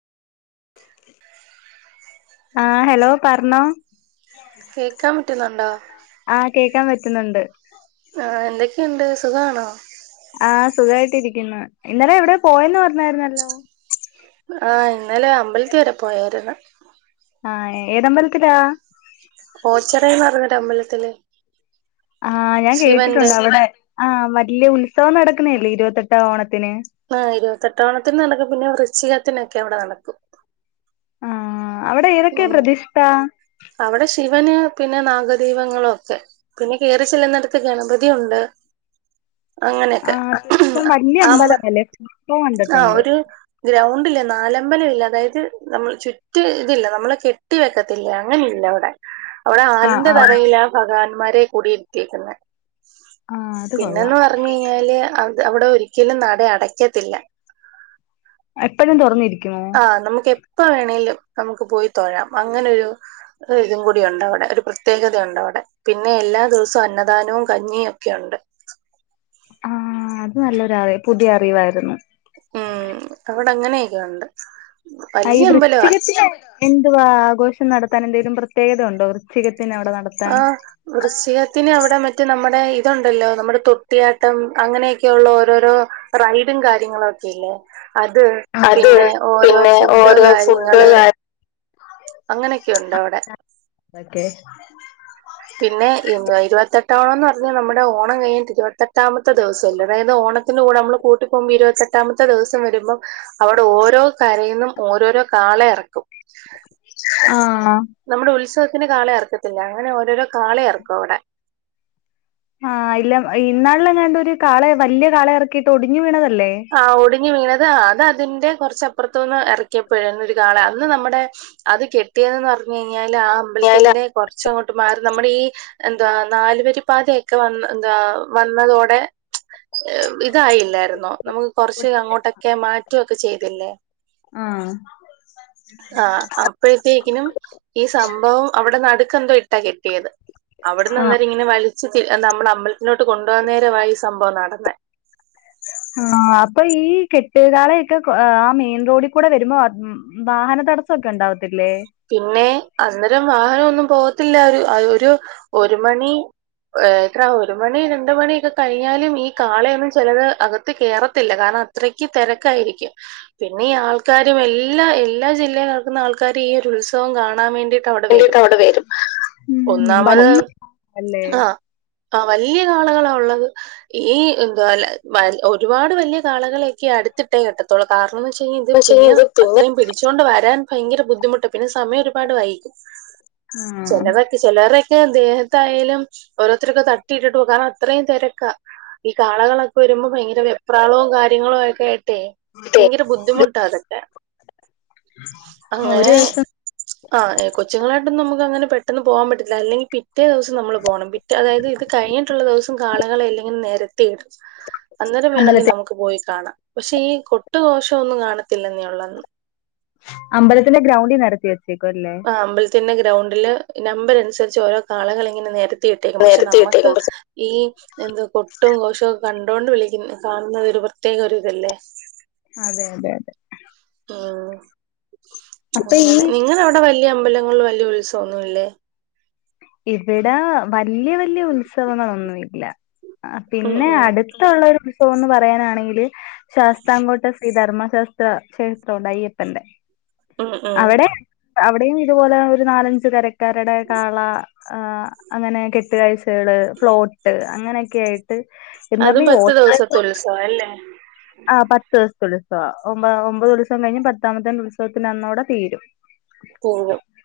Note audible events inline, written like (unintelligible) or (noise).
ആഹ് hello പറഞ്ഞോ. കേക്കാൻ പറ്റുന്നുണ്ടോ? ആഹ് കേക്കാൻ പറ്റുന്നുണ്ട്. ആഹ് എന്തൊക്കെയുണ്ട്. സുഖമാണോ? ആഹ് സുഖമായിട്ടിരിക്കുന്നു. ഇന്നലെ ഇവിടെയോ പോയന്ന് പറഞ്ഞായിരുന്നല്ലോ. ആഹ് ഇന്നലെ അമ്പലത്തിൽ വരെ പോയായിരുന്നു. ആഹ് ഏതമ്പൽത്തിലാ ഓച്ചെറേന്നർഞൊരു അമ്പലത്തില് ആഹ് ഞാൻ ശിവന്റെ കേട്ടിട്ടുണ്ട് അവ്ടെ ആ വല്യയ ഉത്സവം നടക്കുന്നല്ലേ ഇരുവെത്തെട്ടാം ഓണത്തിന് ആഹ് ഇരുവത്തെട്ടോണത്തിന് നടക്കും പിന്നെ വൃക്ഷികത്തിനൊക്കെ അവിടെ നടക്കും അവ്ടെ ഏതെക്കെ പ്രതിഷ്ഠ അവ്ടെ ശിവന് പിന്നെ നാഗദൈവങ്ങളൊക്കെ പിന്നെ കേറി ചെല്ല്ന്നിടത്ത് ഗണപതി ഉണ്ട് അങ്ങനെയൊക്കെ ആഹ് അത്യാവശ്യം വല്യ അമ്പ അമ്പലമല്ലേ ഫോട്ടോ ആഹ് കണ്ടിട്ടുണ്ട് ഒരു ഗ്രൗണ്ടില്ല നാലമ്പലല്ല അതായത് നമ്മള് ചുറ്റ് ല്ല ല്ല നമ്മള് കെട്ടി വെക്കത്തില്ല അങ്ങനില്ലവ്ടെ അവിടെ ആഹ് ആലിന്റെ ആഹ് തറയില ഭഗവാന്മാരെ കുടി ഇര്ത്തിയേക്ക്ന്നെ ആഹ് അത് കൊള്ളാം പിന്നന്ന് പറഞ്ഞ് കയി പിന്നെല്ലെ അത് അവിടെ ഒരിക്കലും നട അടയ്ക്കത്തില്ല എപ്പഴും തൊറന്നിരിക്കുമോ ആഹ് നമുക്ക് എപ്പ വേണേലും നമുക്ക് പോയി തോഴാം അങ്ങനൊരു ഹ് ഇതും കൂടിയുണ്ടവടെ ഒരു പ്രത്യേകതയുണ്ട് അവടെ പിന്നെ എല്ലാ ദിവസു അന്നദാനവും കഞ്ഞിയും ഒക്കെയുണ്ട് ആഹ് അത് നല്ലൊരാവെ പുതിയ അറിവായിരുന്നു ഉം അവ്ടെ അങ്ങനെയൊക്കെയുണ്ട് അയ് (unintelligible) എന്തുവാ ആഘോഷം നടത്താൻ എന്തെലും പ്രത്യേകത ഉണ്ടോ വൃച്ചികത്തിന് അവ്ടെ നട ആഹ് വൃക്ഷികത്തിന് അവിടെ മറ്റേ നമ്മുടെ ഇതുണ്ടല്ലോ നമ്മുടെ തൊട്ടിയാട്ടം അങ്ങനെയൊക്കെയുള്ള ഓരോരോ പ്രവിഡും കാര്യങ്ങളൊക്കെ ഇല്ലേ അത് അത് പിന്നെ ഓരോ പിന്നെ ഫുഡ്ഡ് ഓരോ ഫുഡ് കാര്യങ്ങള് അങ്ങനെക്കെ ഉണ്ട് അവടെ ഓക്കെ പിന്നെ ഇൻവെ ഇരുവെത്തെട്ടാം ഓണംന്ന് പറഞ്ഞാൽ നമ്മുടെ ഓണം കഴിഞ്ഞിട്ട് ഇരുവെത്തെട്ടാമത്തെ ദിവസല്ലെ അതായത് ഓണ ത്തിന്റെ കൂടെ നമ്മള് കൂട്ടി പോവുമ്പോ ഇരുവെത്തെട്ടാമത്തെ ദിവസം വരുമ്പം അവ്ടെ ഓരോ കരയിന്നും ഓരോരോ കാളെ ഇറക്കും ആഹ് നമ്മള് ഉത്സവത്തിന് കാളെ ഇറക്കത്തില്ലെ അങ്ങനെ ഓരോരോ കാള എറ്ക്കും അവ്ടെ ആഹ് ഇല്ല ഇന്നാൾലെങ്ങാണ്ട് ഒരു കാളെ വല്യയ കാള ഇറക്കിയിട്ട് ഒടിഞ്ഞുവീണതല്ലേ ആഹ് ഒടിഞ്ഞ് വീണത് അത് അതിന്റെ കൊറച്ചപ്പുറത്ത്ന്ന് എറക്കിയപ്പഴ അന്നൊരു കാള അന്ന് നമ്മുടെ അത് കെട്ടിയതെന്ന് പറഞ്ഞഴിഞ്ഞാല് ആ ഞാലാ അമ്പൽത്തിന്റെ കൊർച്ച അങ്ങോട്ട്മാറി നമ്മള് ഈ എന്താ നാലുവരി പാതയൊക്കെ വന്ന് എന്താ വന്നതോടെ ഇതായില്ലാര്ന്നോ നമുക്ക് കൊർച്ച് അങ്ങോട്ടൊക്കെ മാറ്റുവൊക്കെ ചെയ്തില്ലേ ഉം ആഹ് അപ്പഴ്ത്തേക്കിനും ഈ സംഭവം അവ്ടെ നടുക്കെന്തോ ഇട്ടാ കെട്ടിയത് അവ്ട്ന്ന് ആഹ് അന്നേരം ഇങ്ങനെ വലിച്ച് തി നമ്മുളെ അമ്പൽത്തിലോട്ട് കൊണ്ടവന്നേരവാ ഈ സംഭവംനടന്നെ ആഹ് അപ്പൊ ഈ കെട്ടുകാളയൊക്കെ കൊ ആ മെയിൻ റോഡിക്കൂടെ വരുമോ മ് മ് വാഹന തടസ്സക്കെണ്ടാവത്തില്ലേ പിന്നെ അന്നരം വാഹന ഒന്നും പോകത്തില്ല ഒരു ഒരു ഒരു മണി ഏഹ് എത്ര ഒരു മണി രണ്ട് മണിയൊക്കെ കഴിഞ്ഞാലും ഈ കാളയൊന്നും ചെലത് അക ത്ത് കേറത്തില്ല കാരണം അത്രയ്ക്ക് തെരക്കായിരിക്കും പിന്നെ ഈ ആൾക്കാരും എല്ലാ എല്ലാ ജില്ലേൽ നടക്കുന്ന ആൾക്കാരു ഈ ഒരു ഉത്സവം കാണാൻ വേണ്ടി ട്ടവ്ടെ വേണ്ടിട്ട് വെരും അവിടെ വരും ഉം ഒന്നാമത് വല്യ അല്ലേ ആഹ് ആഹ് വല്യ കാളകളാ ഉള്ളത് ഈ എന്താല വ ഒരുപാട് വല്യ കാളകളെക്കെ അടുത്തിട്ടേ കെട്ട ത്തൊള്ളു കാരണന്ന് വെച്ചയ്ഞാ ഇത് പിന്ന അത്രയും പിടിച്ചോണ്ട് വരാൻ ഭയങ്കര ബുദ്ധിമുട്ട് പിന്നെ സമയൊരുപാട് വൈകും ആഹ് ചെലത് ചെലരൊക്കെ ദേഹത്തായാലും, ഓരോത്തരൊക്കെ തട്ടി ഇട്ടിട്ട് പോവും. കാരണം അത്രയും തിരക്കാ. ഈ കാളകളൊക്കെ വരുമ്പോ ഭയങ്കര വെപ്രാളവും കാര്യങ്ങളൊക്കെ ആയിട്ടെ. ഭയങ്കര ബുദ്ധിമുട്ടാ അതൊക്ക, ഒരു അങ്ങനെ ദിവസം ആഹ് കൊച്ചുങ്ങളായിട്ടൊന്നും നമുക്ക് അങ്ങനെ പെട്ടെന്ന് പോകാൻ പറ്റത്തില്ല അല്ലെങ്കി പി റ്റേ ദിവസം നമ്മള് പോണം. പിറ്റെ അതായത് ഇത് കഴിഞ്ഞിട്ടുള്ള ദിവസം കാളകളെയെല്ലം നെരത്തിയിടും. അന്നേരം വേണങ്കി അമ്പലത്തി നമു പോയി കാണാം പക്ഷെ ഈ കൊട്ട് ഘോഷം ഒന്നും കാണത്തില്ലെന്നേ ഉള്ളൂ. അമ്പലത്തിന്റെ ഗ്രൗണ്ടിൽ നടത്തി വെച്ചേക്കും അല്ലേ. അമ്പലത്തിലെ ഗ്രൗണ്ടില് നമ്പർ അനുസരിച്ച് ഓരോ കാളകളെ ഇങ്ങനെ നിരത്തി ഇട്ടേക്കും. പക്ഷെ, നേരത്തി ഇട്ടേക്കും നമ്മുക്ക് പക്ഷെ ഈ എന്ത് കൊട്ടും ഘോഷവും ഒക്കെ കണ്ടോണ്ട് വിളിക്കുന്ന, കാണുന്ന ഒരു പ്രത്യേക ഒരു ഇതല്ലേ അതെ അതെ അതെ ഉം. അപ്പൊ ഈ അങ്ങനെ, നിങ്ങളവിടെ വലിയ അമ്പലങ്ങളും വലിയ ഉത്സവമൊന്നുമില്ലേ. ഇവിടെ വലിയ വലിയ ഉത്സവങ്ങളൊന്നുംല്ല ഉം പിന്നെ ഉം അടുത്ത ഇഷ്ടമുള്ള ഒരു ഉത്സവം എന്ന് പറയാനാണെങ്കില് ശാസ്താംകോട്ട ശ്രീധർമ്മശാസ്ത്ര ക്ഷേത്രം ഉണ്ട് അയ്യപ്പന്റെ ഉം ഉം അവിടെ, അവിടെയും ഇതുപോലെ ഒരു നാലഞ്ച് കരക്കാരുടെ കാള ആ അങ്ങനെ കെട്ടുകാഴ്ചകള്, പ്ലോട്ട്, അങ്ങനെയൊക്കെയായിട്ട് എന്നാലും ഈ ഒറ്റക്ക് ഓ അതല്ലേ ആ് പത്ത് ദിവസത്തെ ഉത്സവം ഒമ്പതാം. ഒമ്പത് ഉത്സവം കഴിഞ്ഞ് പത്താമത്തെന്റെ ഉത്സവത്തിൻ്റന്നൂടെ തീരും ഓ